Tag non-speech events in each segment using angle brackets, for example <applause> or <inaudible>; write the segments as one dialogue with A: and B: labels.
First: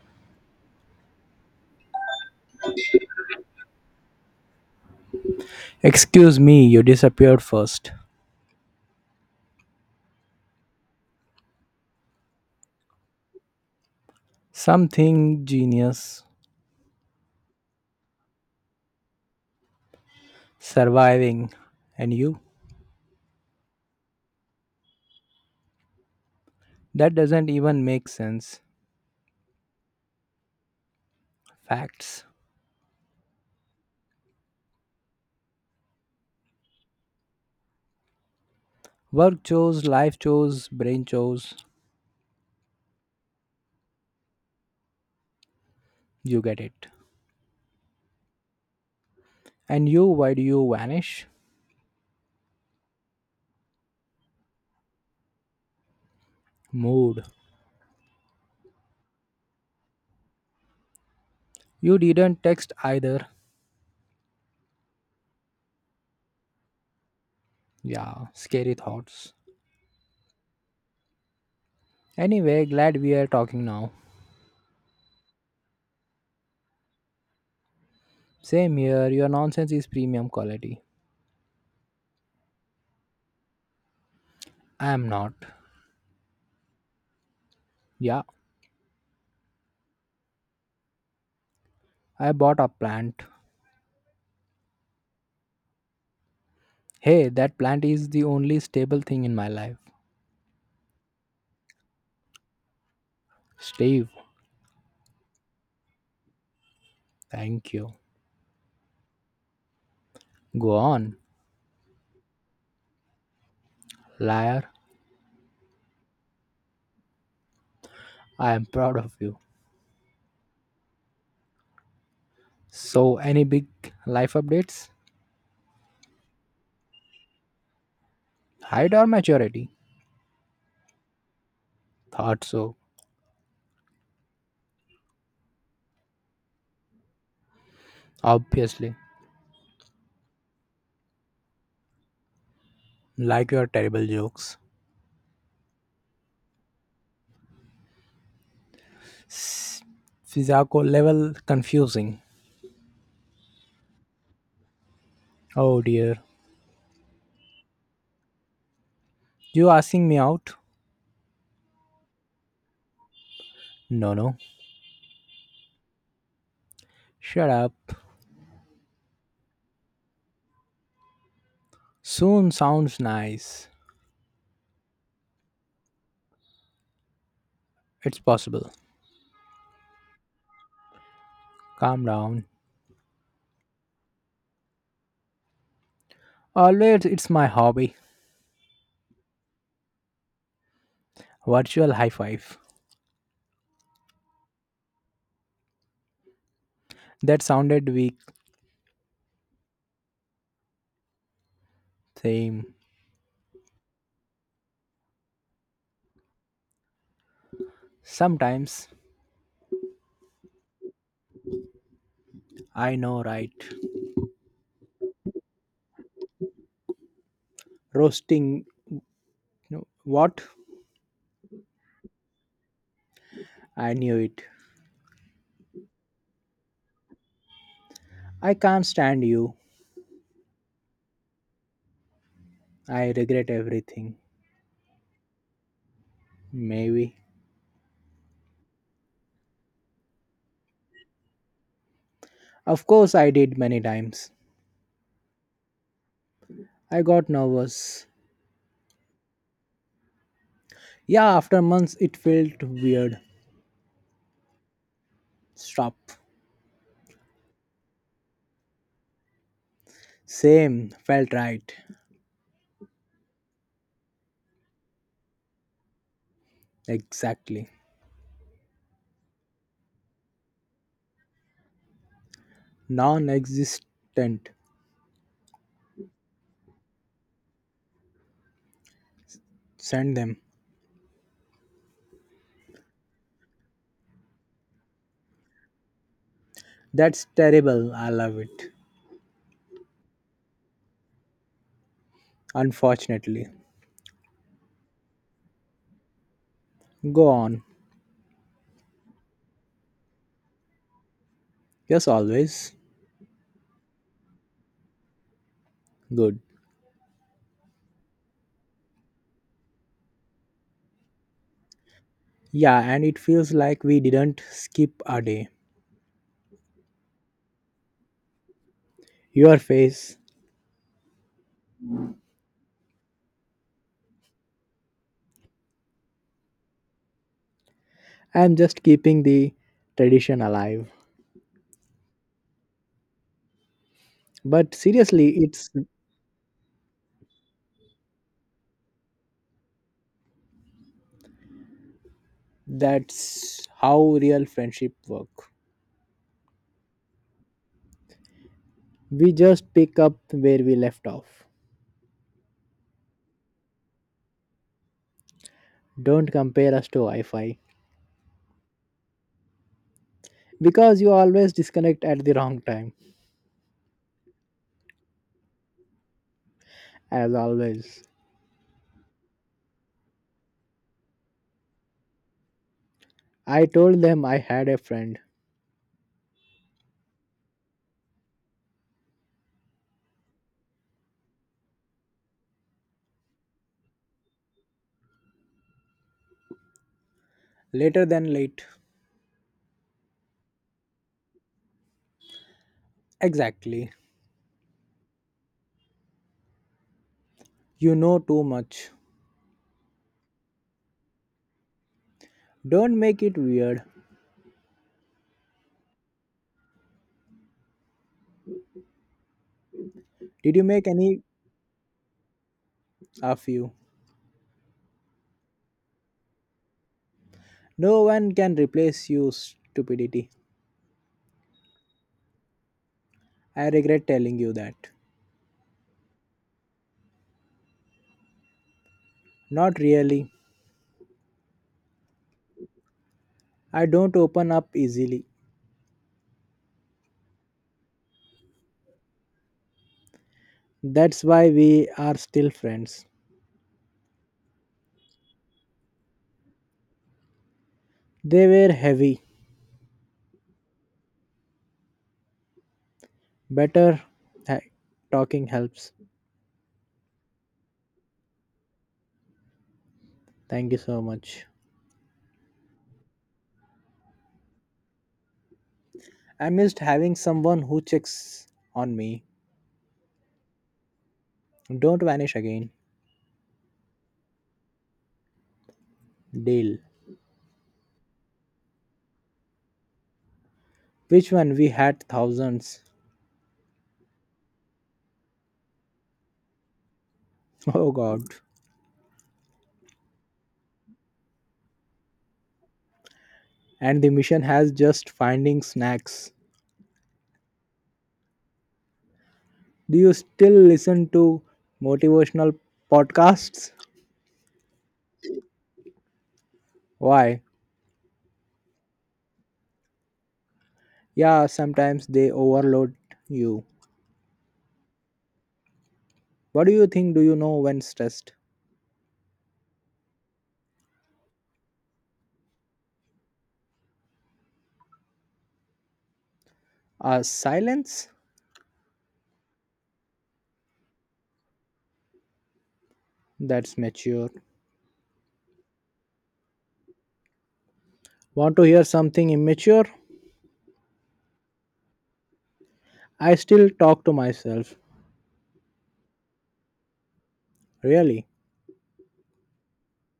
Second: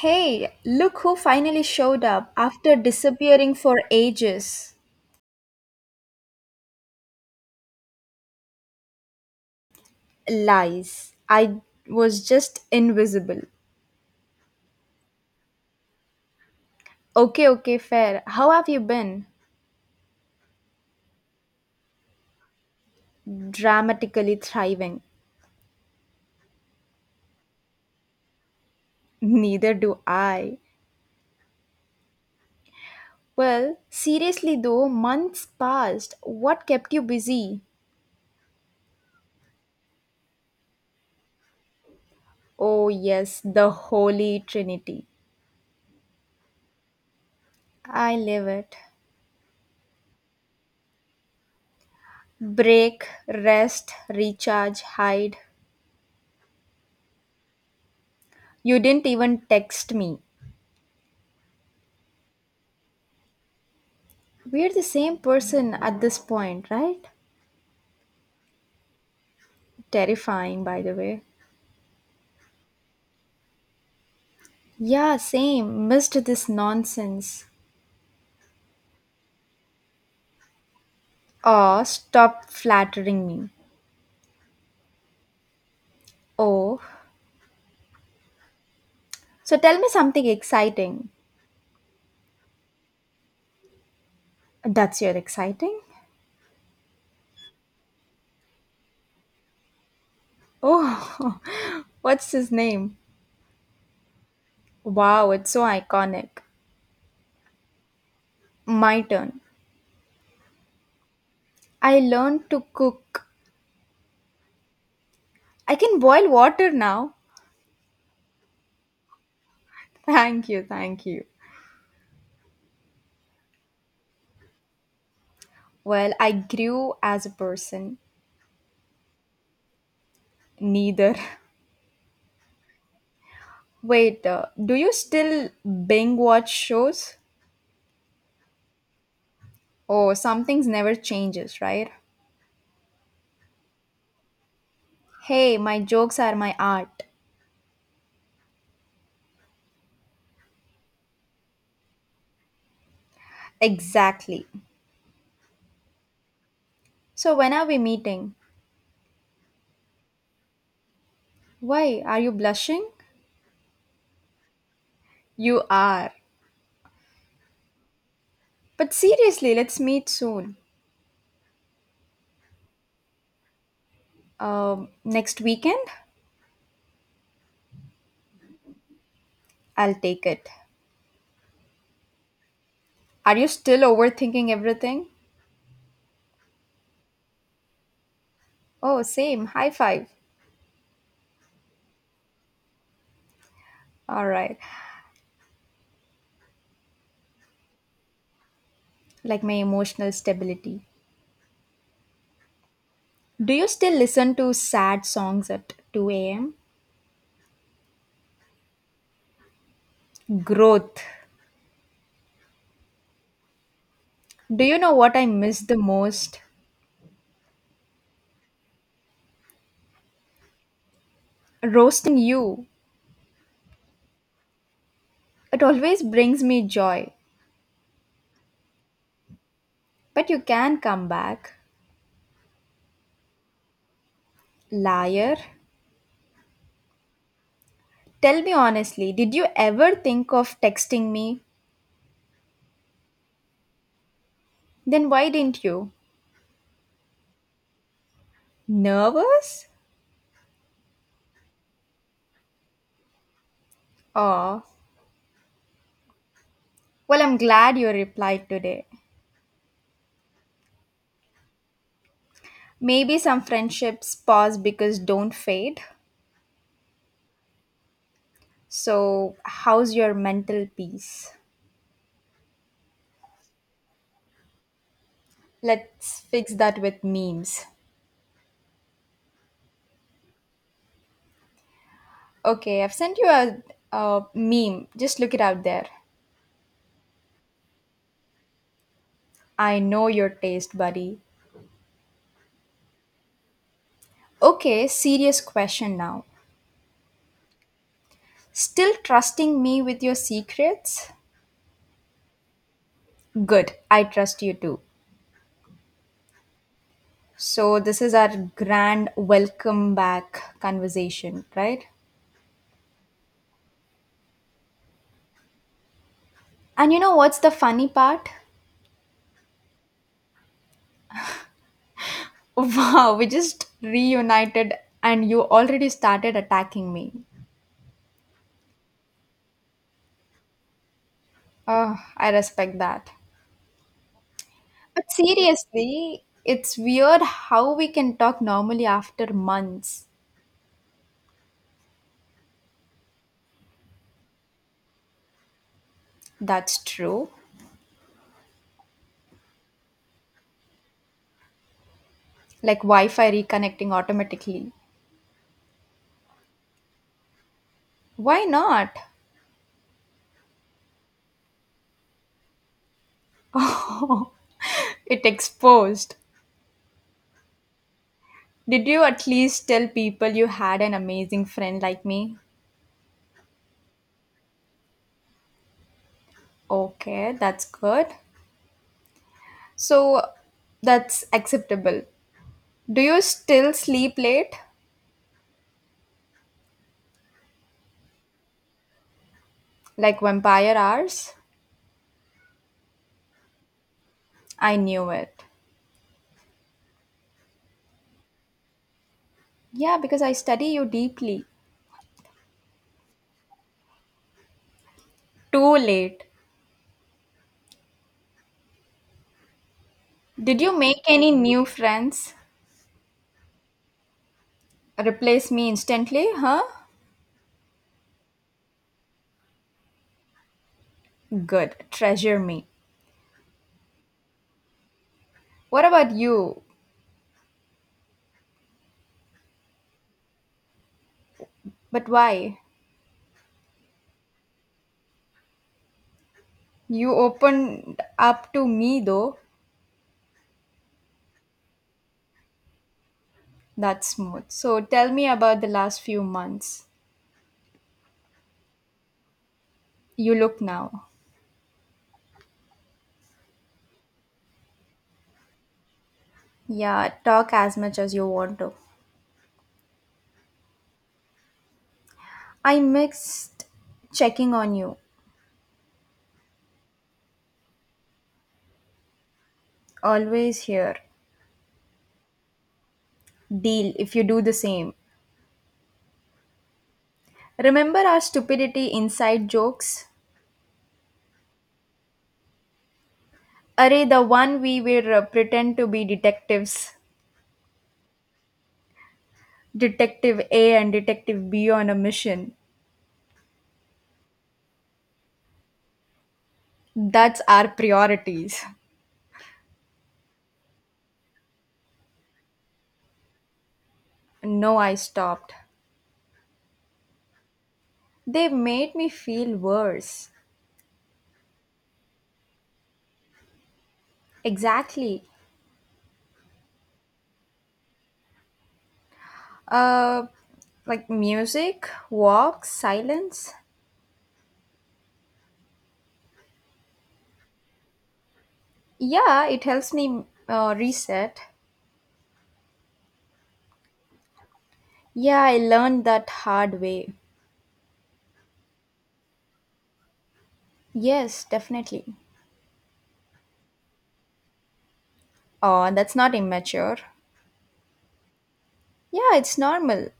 A: Hey, look who finally showed up after disappearing for ages.
B: Excuse me, you disappeared first.
A: Lies. I was just invisible.
B: Something genius
A: Okay, okay, fair. How have you been?
B: surviving. And you?
A: Dramatically thriving.
B: That doesn't even make sense.
A: Neither do I.
B: Facts.
A: Well, seriously though, months passed. What kept you busy?
B: Work chores, life chores, brain chores.
A: Oh, yes, the Holy Trinity.
B: You get it.
A: I live it.
B: And you, why do you vanish?
A: Break, rest, recharge, hide.
B: Mood.
A: You didn't even text me.
B: You didn't text either.
A: We're the same person at this point, right?
B: Yeah, scary thoughts.
A: Terrifying, by the way.
B: Anyway, glad we are talking now.
A: Yeah, same. Missed this nonsense.
B: Same here, your nonsense is premium quality.
A: Oh, stop flattering me.
B: I am not.
A: Oh.
B: Yeah,
A: So tell me something exciting.
B: I bought a plant.
A: That's your exciting?
B: Hey, that plant is the only stable thing in my life.
A: Oh, <laughs> what's his name?
B: Steve,
A: Wow, it's so iconic.
B: thank you.
A: My turn.
B: Go on,
A: I learned to cook.
B: liar.
A: I can boil water now.
B: I am proud of you.
A: <laughs> Thank you, thank you.
B: So, any big life updates?
A: Well, I grew as a person.
B: Height or maturity?
A: Neither. <laughs>
B: Thought so.
A: Wait, do you still Bing watch shows?
B: Obviously.
A: Oh, some things never changes, right?
B: Like your terrible jokes.
A: Hey, my jokes are my art.
B: S- Physical level confusing.
A: Exactly.
B: Oh dear.
A: So when are we meeting?
B: You asking me out?
A: Why, are you blushing?
B: No, no.
A: You are.
B: Shut up.
A: But seriously, let's meet soon.
B: Soon sounds nice.
A: Next weekend?
B: It's possible.
A: I'll take it.
B: Calm down.
A: Are you still overthinking everything?
B: Always, it's my hobby.
A: Oh, same. High five.
B: Virtual high five.
A: All right.
B: That sounded weak,
A: Like my emotional stability.
B: same.
A: Do you still listen to sad songs at 2 a.m.?
B: Sometimes
A: Growth.
B: I know, right?
A: Do you know what I miss the most?
B: Roasting, no, what?
A: Roasting you.
B: I knew it.
A: It always brings me joy.
B: I can't stand you.
A: But you can come back.
B: I regret everything.
A: Liar.
B: Maybe.
A: Tell me honestly, did you ever think of texting me?
B: Of course, I did many times.
A: Then why didn't you?
B: I got nervous.
A: Nervous?
B: Yeah, after months, it felt weird.
A: Oh,
B: Stop.
A: well, I'm glad you replied today.
B: Same. Felt right.
A: Maybe some friendships pause because don't fade.
B: Exactly.
A: So, how's your mental peace?
B: Non existent.
A: Let's fix that with memes.
B: Send them.
A: Okay, I've sent you a meme. Just look it out there.
B: That's terrible. I love it.
A: I know your taste, buddy.
B: Unfortunately.
A: Okay, serious question now.
B: Go on.
A: Still trusting me with your secrets?
B: Yes, always.
A: Good, I trust you too.
B: Good.
A: So, this is our grand welcome back conversation, right?
B: Yeah, and it feels like we didn't skip a day.
A: And you know what's the funny part? <laughs>
B: Your face.
A: Wow, we just reunited and you already started attacking me.
B: I'm just keeping the tradition alive.
A: Oh, I respect that.
B: But
A: But
B: seriously, it's
A: seriously, it's weird how we can talk normally after months.
B: that's how real friendship work.
A: That's true.
B: We just pick up where we left off.
A: Like Wi Fi reconnecting automatically.
B: Don't compare us to Wi-Fi
A: Why not?
B: because you always disconnect at the wrong time
A: It exposed.
B: as always.
A: Did you at least tell people you had an amazing friend like me?
B: I told them I had a friend.
A: Okay, that's good. So that's acceptable. Do you still sleep late?
B: Later than late.
A: Like vampire hours?
B: Exactly.
A: I knew it.
B: You know too much.
A: Yeah, because I study you deeply.
B: Don't make it weird.
A: Too late.
B: Did
A: Did
B: you
A: you
B: make
A: make
B: any
A: any new friends?
B: of you?
A: Replace me instantly, huh?
B: No one can replace you, stupidity.
A: Good, treasure me.
B: I regret telling you that.
A: What about you?
B: Not really.
A: But why?
B: I don't open up easily.
A: You opened up to me though.
B: That's why we are still friends.
A: That's smooth. So tell me about the last few months.
B: They were heavy.
A: You look now.
B: Better ha- talking helps.
A: Yeah, talk as much as you want to.
B: Thank you so much.
A: I mixed checking on you.
B: I missed having someone who checks on me.
A: Always here.
B: Don't vanish again.
A: Deal if you do the same.
B: Deal.
A: Remember our stupidity inside jokes?
B: Which one? We had thousands.
A: Array, the one we will pretend to be detectives,
B: <laughs> Oh god.
A: Detective A and Detective B on a mission.
B: And the mission has just finding snacks.
A: That's our priorities.
B: Do you still listen to motivational podcasts?
A: No, I stopped.
B: Why?
A: They made me feel worse.
B: Yeah, sometimes they overload you.
A: Exactly.
B: What do you think do you know when stressed?
A: Uh, like music, walks, silence.
B: A silence?
A: Yeah, it helps me reset.
B: That's mature.
A: Yeah, I learned that hard way.
B: Want to hear something immature?
A: Yes, definitely.
B: I still talk to myself.
A: Oh, that's not immature.
B: Really?
A: Yeah, it's normal.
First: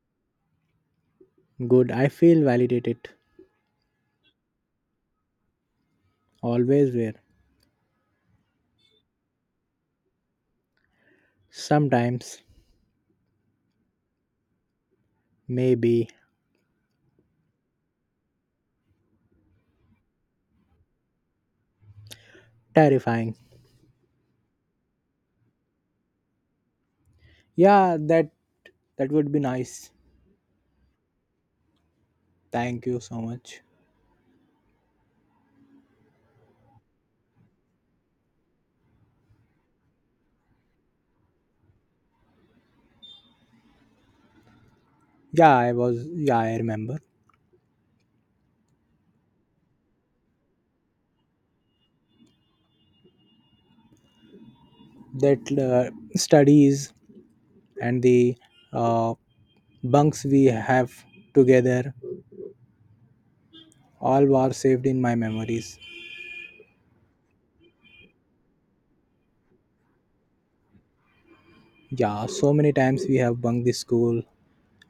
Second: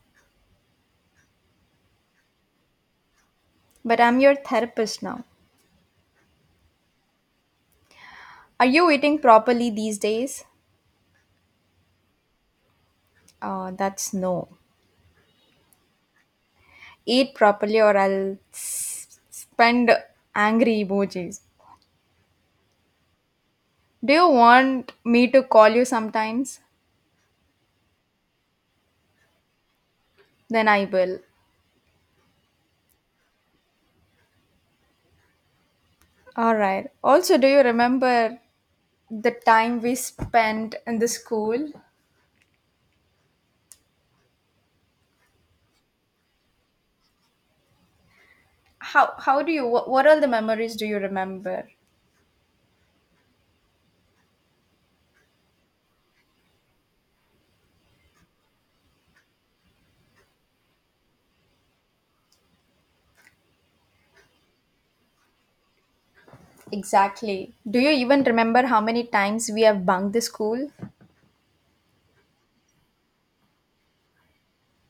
B: Good. I feel validated.
A: But I'm your therapist now.
B: Always were.
A: Are you eating properly these days?
B: Sometimes.
A: That's no.
B: Maybe.
A: Eat properly or I'll spend angry emojis.
B: Terrifying.
A: Do you want me to call you sometimes?
B: Yeah, that would be nice.
A: Then I will.
B: Thank you so much.
A: Alright. Also, do you remember the time we spent in the school?
B: Yeah, I was yeah, I remember.
A: How do you, what all the memories do you remember?
B: That studies and the uh, bunks we have together all were saved in my memories.
A: Exactly. Do you even remember how many times we have bunked the school?
B: Yeah, so many times we have bunked the school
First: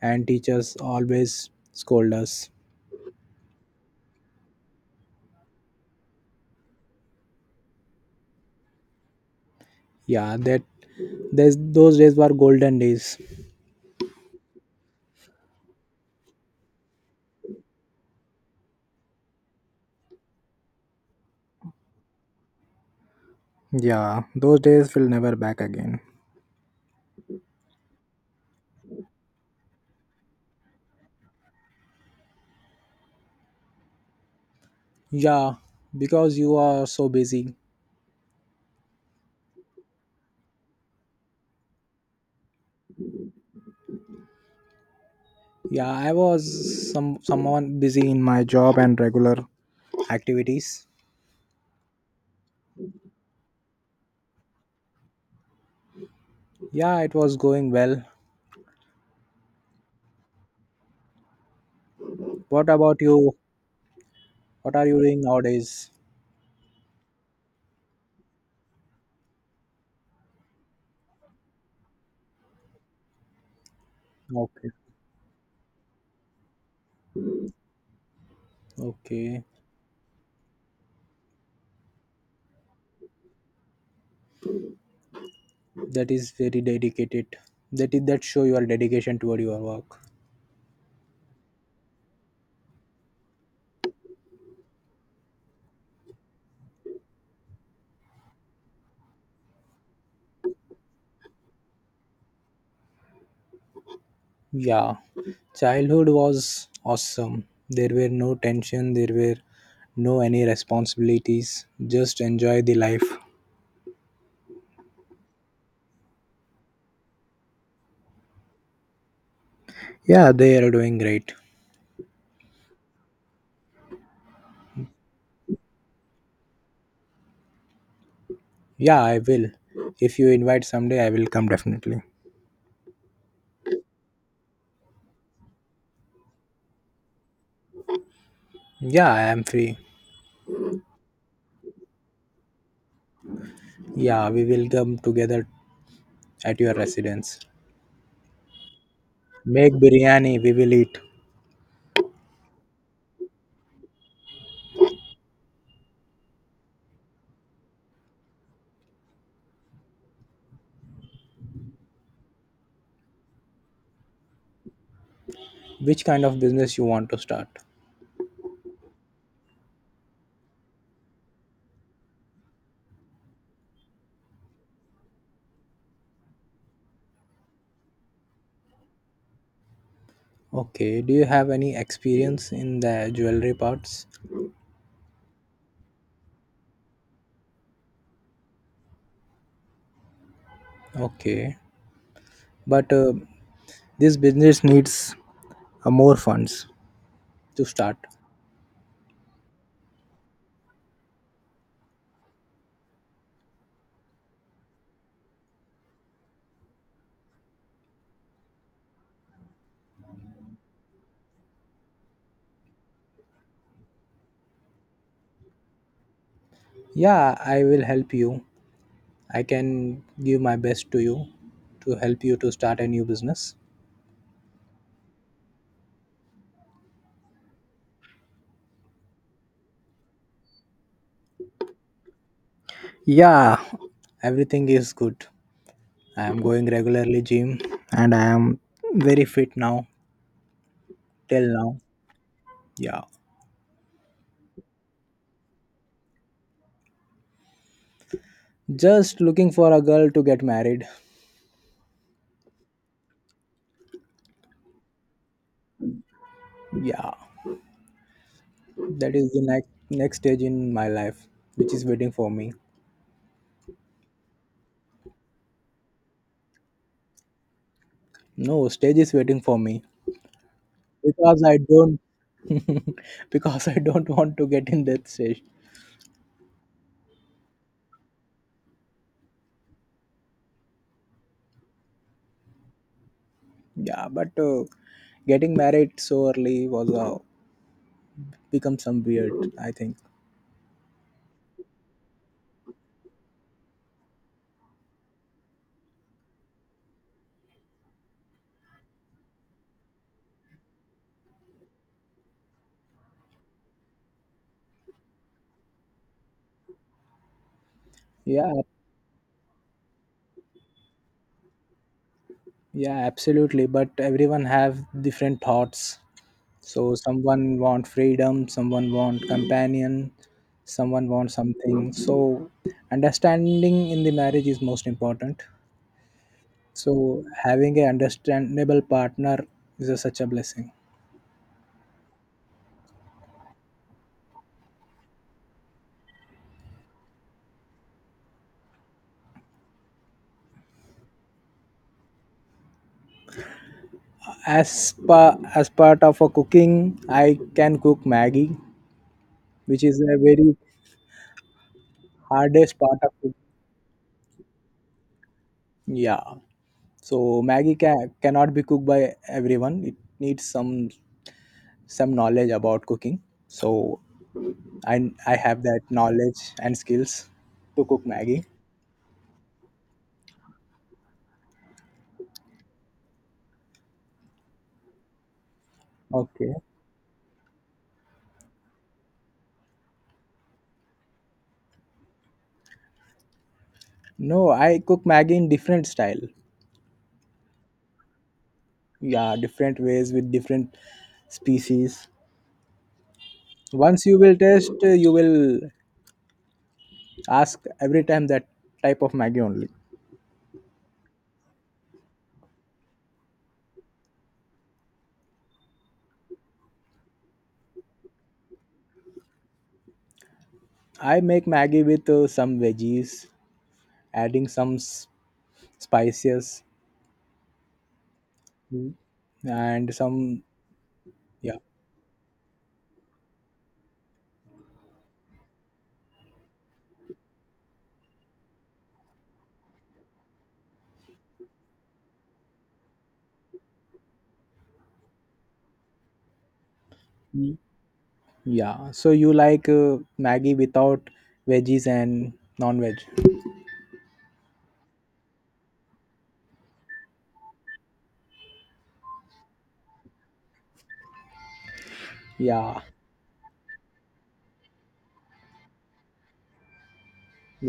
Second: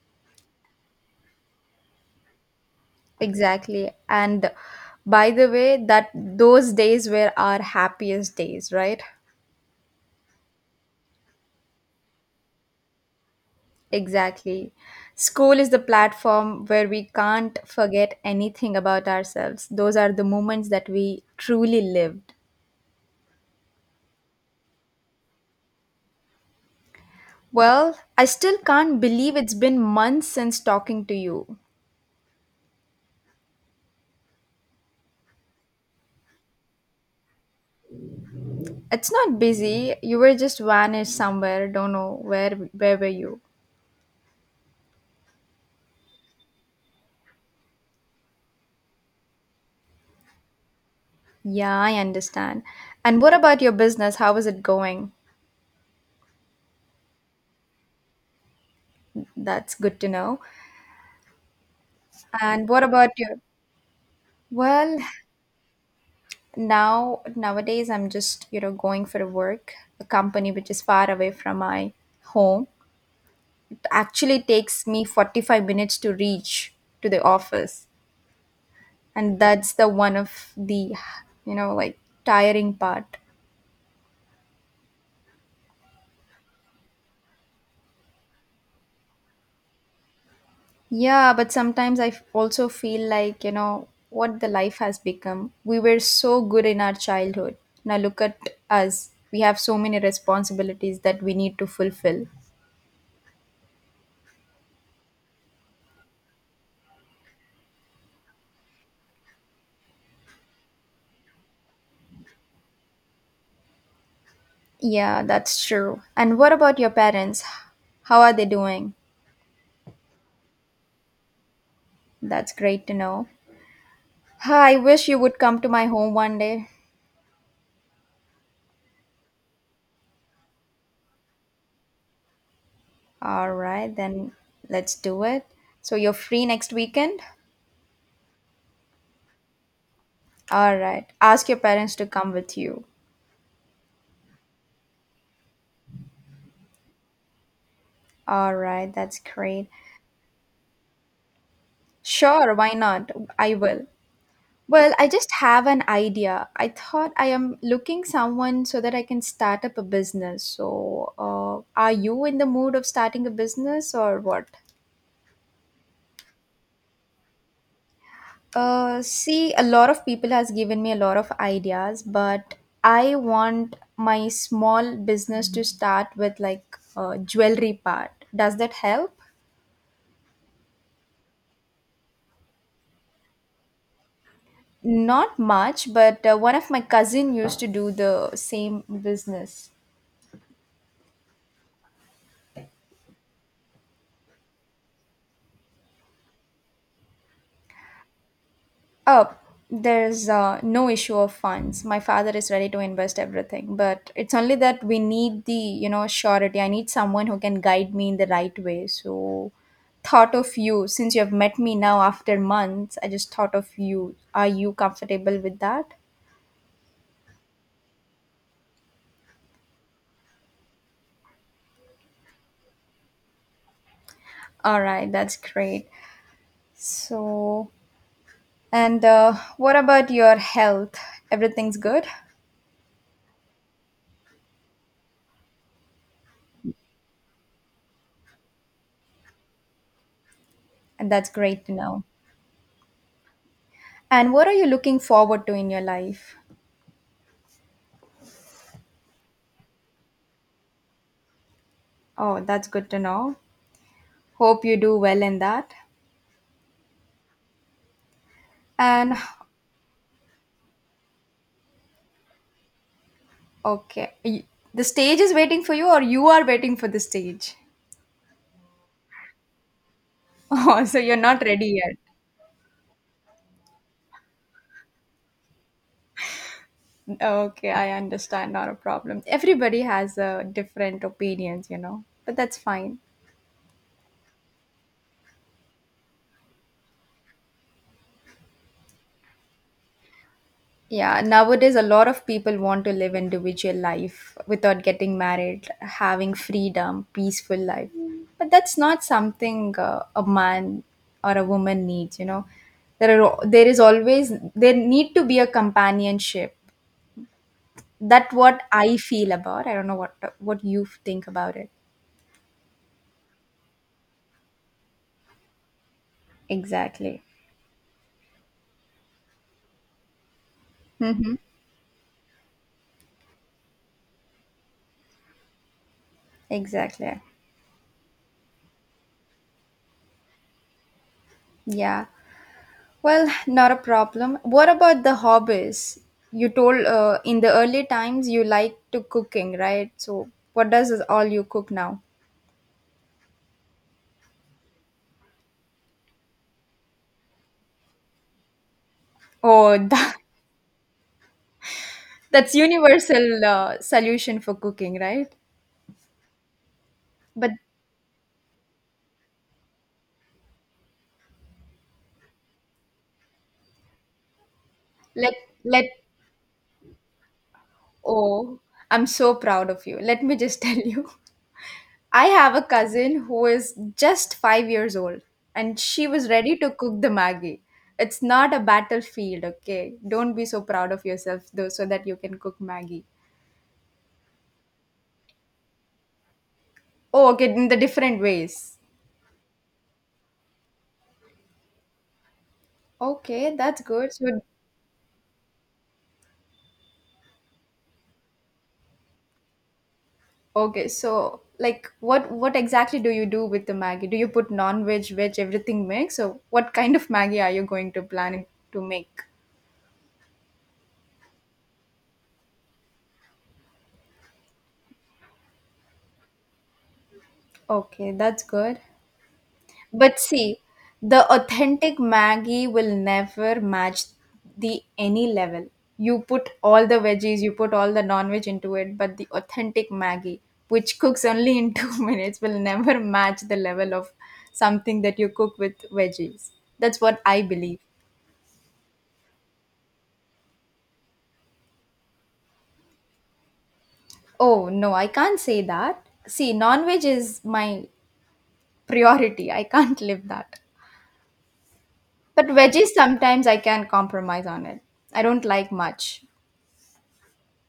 B: and teachers always scold us.
A: Exactly. And by the way, that those days were our happiest days, right?
B: Yeah those days were golden days.
A: Exactly. School is the platform where we can't forget anything about ourselves. Those are the moments that we truly lived.
B: Yeah, those days will never back again.
A: Well, I still can't believe it's been months since talking to you.
B: Yeah, because you are so busy.
A: It's not busy. You were just vanished somewhere. Don't know where were you?
B: Yeah, I was someone busy in my job and regular activities.
A: Yeah, I understand. And what about your business? How is it going?
B: Yeah, it was going well.
A: That's good to know. And
B: What
A: what
B: about
A: about
B: you?
A: you?
B: What are you
A: Well,
B: doing nowadays?
A: nowadays I'm just, you know, going for a work, a company which is far away from my home. It actually
B: Okay,
A: takes me 45 minutes to reach to the office. And
B: okay,
A: that's the one of the, you know, like tiring part.
B: that is very dedicated. That is that show your dedication toward your work.
A: Yeah, but sometimes I also feel like, you know, what the life has become. We were so good in our childhood. Now look at us. We have so many responsibilities that we need to fulfill.
B: Yeah, childhood was awesome. There were no tension. There were no any responsibilities. Just enjoy the life.
A: Yeah, that's true. And what about your parents? How are they doing?
B: Yeah, they are doing great.
A: That's great to know. I wish you would come to my home one day.
B: Yeah, I will. If you invite someday, I will come definitely.
A: All right, then let's do it. So you're free next weekend?
B: Yeah, I am free.
A: All right. Ask your parents to come with you.
B: Yeah, we will come together at your residence.
A: All right, that's great.
B: Make biryani. We will eat.
A: Sure, why not? I will. Well, I just have an idea. I thought I am looking someone so that I can start up a business. So, are you in the mood of starting a business or what?
B: Which kind of business you want to start?
A: See, a lot of people has given me a lot of ideas, but I want my small business to start with like jewelry part. Does that help?
B: Okay, do you have any experience in the jewelry parts?
A: Not much, but one of my cousin used to do the same business.
B: Okay, but this business needs more funds to start.
A: Oh, there's no issue of funds. My father is ready to invest everything, but it's only that we need the, you know, surety. I need someone who can guide me in the right way. So, thought of you since you have met me now after months. I just thought of you. Are you comfortable with that?
B: Yeah, I will help you. I can give my best to you to help you to start a new business.
A: All right, that's great. So, and what about your health? Everything's good?
B: Yeah, everything is good. I am going regularly gym and I am very fit now,
A: And that's
B: till
A: great to
B: now.
A: know.
B: Yeah,
A: And what are you looking forward to in your life?
B: just looking for a girl to get married.
A: Oh, that's good to know. Hope you do well in that.
B: Yeah, that
A: And
B: is the next stage in my life, which is waiting for me.
A: okay, the stage is waiting for you, or you are waiting for the stage. <laughs>
B: No, stage is waiting for me.
A: Oh, so you're
B: Because
A: not
B: I
A: ready yet.
B: don't, <laughs> because I don't want to get in that stage.
A: Okay, I understand. Not a problem. Everybody has different opinions, you know, but that's fine.
B: Yeah, but getting married so early was become some weird, I think.
A: Yeah, nowadays a lot of people want to live individual life without getting married, having freedom, peaceful life. But that's not something a man or a woman needs, you know. There is always there need to be a companionship. That
B: Yeah,
A: what I feel about. I don't know what you think about it.
B: yeah, absolutely, but everyone have different thoughts. So
A: Exactly.
B: someone want freedom, someone want companion, someone want something. So understanding in the marriage is most important.
A: <laughs> Exactly.
B: So having a understandable partner is a, such a blessing.
A: Yeah. Well, not a problem. What about the hobbies? You told in the early times you like to cooking, right? So what does is all you cook now?
B: As part of a cooking, I can cook Maggie,
A: Oh,
B: which
A: <laughs>
B: is
A: that,
B: a very
A: that's
B: hardest part of cooking.
A: universal solution for cooking, right?
B: Yeah. So
A: But
B: Maggie can cannot be cooked by everyone. It needs some knowledge about cooking. So I
A: let
B: have that
A: let
B: knowledge and skills to cook Maggie.
A: oh, I'm so proud of you. Let me just <laughs> tell you. I have a cousin who is just 5 years old and she was
B: Okay.
A: ready to cook the Maggie. It's not a battlefield, okay? Don't be so proud of yourself though so that you can cook Maggie.
B: No, I cook Maggie in different style.
A: Oh, okay, in the different ways.
B: Yeah, different ways with different species.
A: Okay, that's
B: Once
A: good.
B: you will
A: So,
B: taste you will ask every time that type of maggi only.
A: okay, so like what exactly do you do with the Maggie? Do you put non-veg, veg, everything mix? So what kind of Maggie are you going to plan to make?
B: I make maggi with some veggies, adding spices.
A: Okay, that's good.
B: Mm, and
A: But
B: some
A: see, the
B: yeah.
A: authentic Maggie will never match the any level. You put all the veggies, you put all the non-veg into it, but the authentic Maggie, which cooks only in <laughs> 2 minutes, will never match the level of something that you cook with veggies. That's what I
B: Mm.
A: believe.
B: Yeah, so you like maggie without veggies and non-veg.
A: Oh no, I can't say that. See, non-veg is my priority. I can't live that. But
B: Yeah,
A: veggies sometimes I can compromise on it. I don't like much.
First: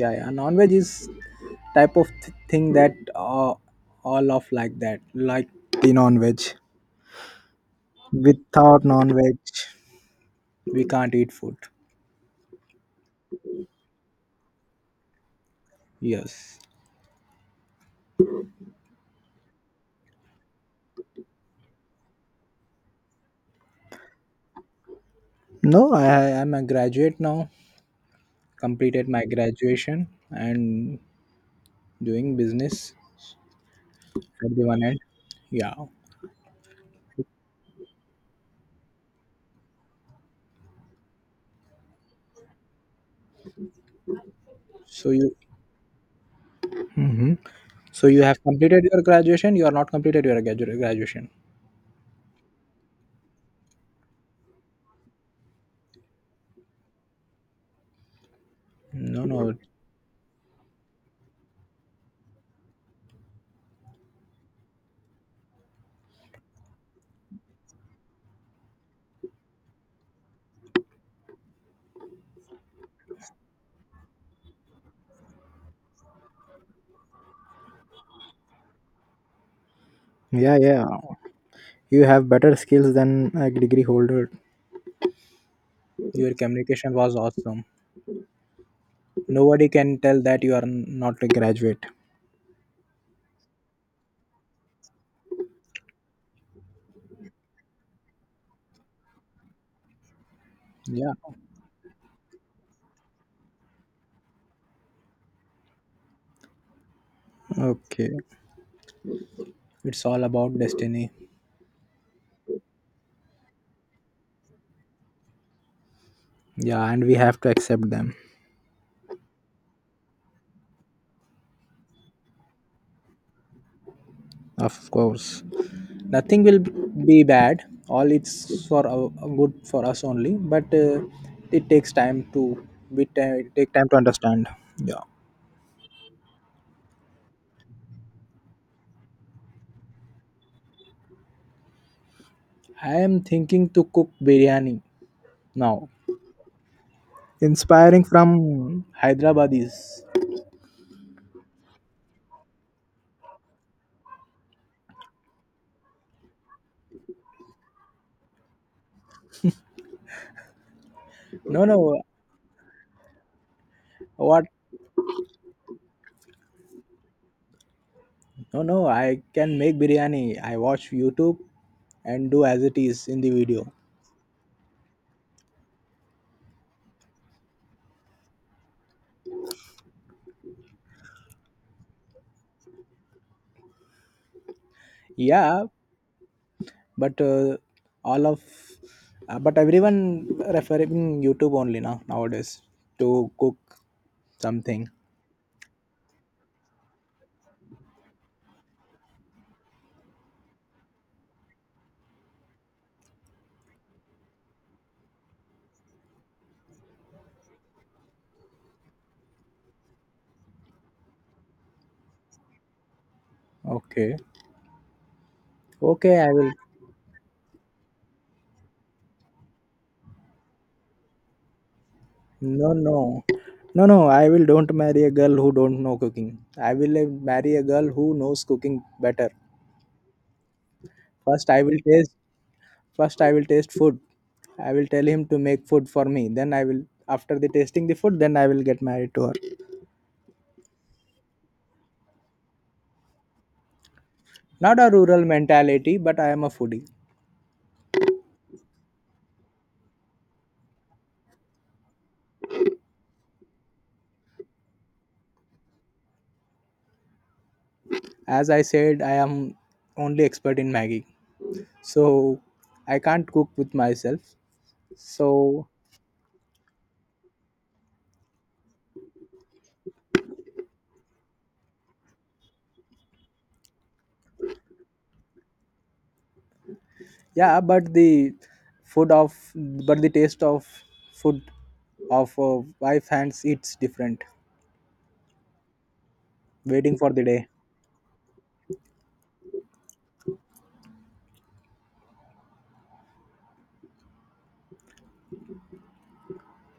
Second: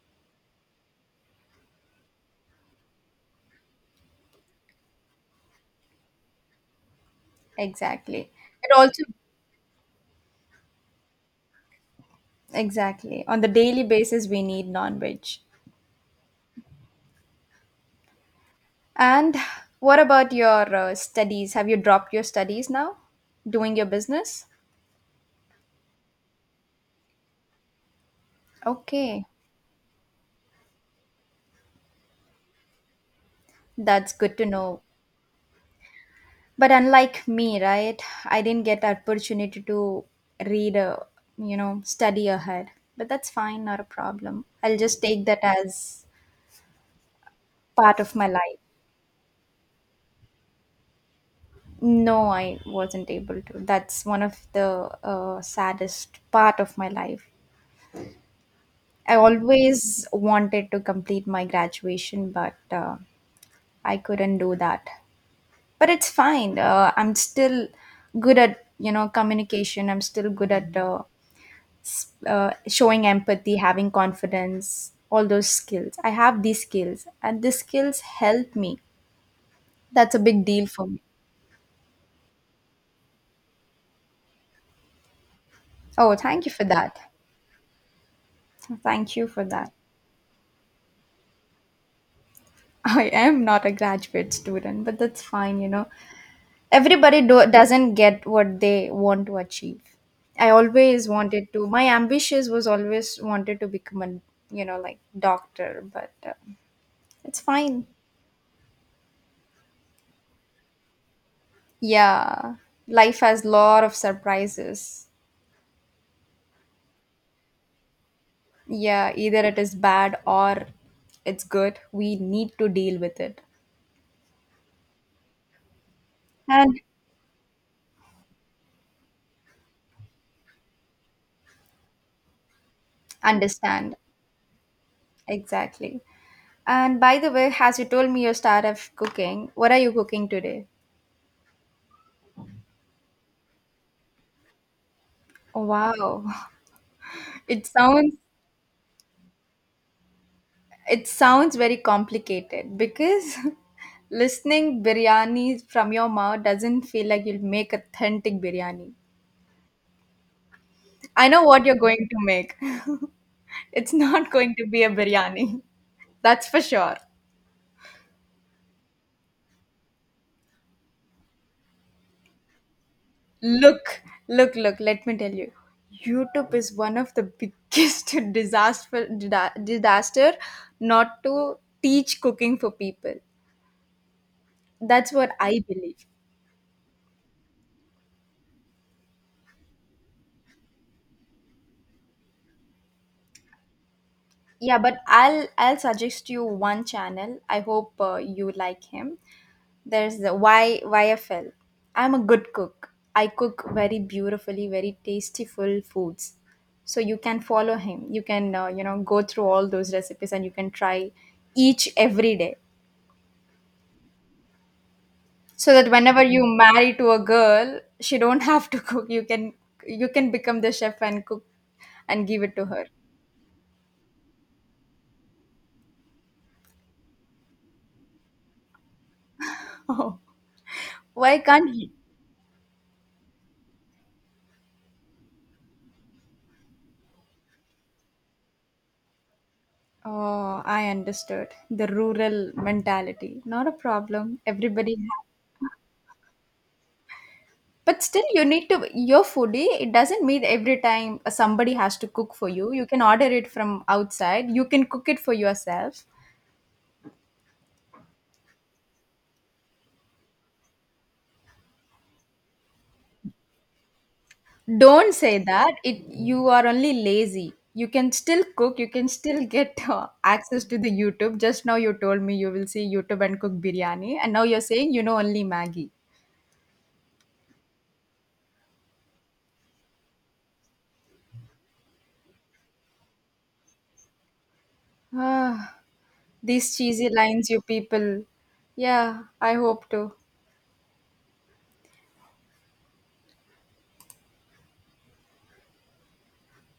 B: yeah, yeah, non-veg is type of thing that all of like that like the non-veg.
A: Exactly. And
B: Without
A: also,
B: non-veg we can't eat food.
A: exactly. On the daily basis, we need non veg.
B: Yes.
A: And what about your studies? Have you dropped your studies now? Doing your business?
B: No, I am a graduate now, completed my
A: Okay.
B: graduation and doing business
A: That's good to
B: at the one
A: know.
B: end. Yeah.
A: But unlike me, right? I didn't get opportunity to read a, you know, study ahead. But that's fine, not a problem. I'll just
B: So
A: take
B: you
A: that as
B: hmm,
A: part
B: so
A: of
B: you
A: my
B: have
A: life.
B: completed your graduation, you are not completed your graduation.
A: No, I wasn't able to. That's one of the saddest part of my life. I
B: No, no.
A: always wanted to complete my graduation, but I couldn't do that. But it's fine. I'm still good at you know communication. I'm still good at showing empathy, having confidence, all those skills. I have these skills, and these skills help me. That's a big
B: Yeah,
A: deal
B: yeah.
A: for me.
B: You have better skills than a degree holder.
A: Oh,
B: Your
A: thank you for
B: communication
A: that.
B: was awesome.
A: Thank you for
B: Nobody
A: that.
B: can tell that you are not a graduate.
A: <laughs> I am not a graduate student, but that's fine. You know, everybody doesn't get what they want to achieve. I always
B: Yeah.
A: wanted to My ambitions was always wanted to become a you know like doctor, but it's fine.
B: Okay. It's all about destiny.
A: Yeah, life has lot of surprises.
B: Yeah, and we have to accept them.
A: Yeah, either it is bad or it's good, we need to deal with it
B: Of course. Nothing will
A: and
B: be bad, all it's for our, good for us only, but it takes time to it take time to
A: understand.
B: understand. Yeah.
A: Exactly. And by the way, as you told me you started cooking, what are you cooking today?
B: I am thinking to cook biryani now,
A: Wow, <laughs> it
B: inspiring
A: sounds
B: from hyderabadis.
A: it sounds very complicated because <laughs> listening biryani from your mouth doesn't feel like you'll make authentic biryani. I know
B: No,
A: what you're
B: no,
A: going to make. <laughs> It's not
B: what?
A: going to be a biryani. <laughs> That's for sure.
B: No, no, I can make biryani. I watch youtube and do as it is in the video.
A: Look, look, look, let me tell you. YouTube is one of the biggest <laughs> disaster disaster not to teach cooking for people. That's what
B: Yeah,
A: I believe.
B: but all of but everyone referring youtube only now nowadays to cook
A: Yeah,
B: something.
A: but I'll suggest you one channel. I hope you like him. There's the Y YFL. I'm a good cook. I cook very beautifully, very tasteful foods. So you can follow him. You can you know go through all those recipes and you can try each every day.
B: Okay.
A: So that
B: Okay,
A: whenever
B: I
A: you
B: will.
A: marry to a girl, she don't <laughs> have to cook. You can become the chef and cook and give it to
B: No,
A: her. <laughs>
B: no. No, no, I will don't marry a girl who don't know cooking. I will marry a girl who knows cooking better.
A: Oh, why
B: First I
A: can't
B: will
A: he?
B: taste First I will taste food. I will tell him to make food for me. Then I will after the tasting the food then I will get married to her.
A: Oh, I understood. The rural mentality. Not a problem.
B: Not a
A: Everybody has.
B: rural mentality, but I am a foodie.
A: But still, you need to. Your foodie, it doesn't mean every time somebody has to cook for you. You can order it from outside. You can cook it for yourself.
B: As I said, I am only expert in Maggie. So I can't cook with myself.
A: Don't say
B: So
A: that. It you are only lazy. You can still cook. You can still get access to the YouTube. Just now you told me you will see YouTube and cook biryani, and now you're saying you know only Maggie.
B: yeah, but the food of but the taste of food of wife hands it's different.
A: Ah. These
B: Waiting
A: cheesy
B: for the day.
A: lines, you people. Yeah, I hope to.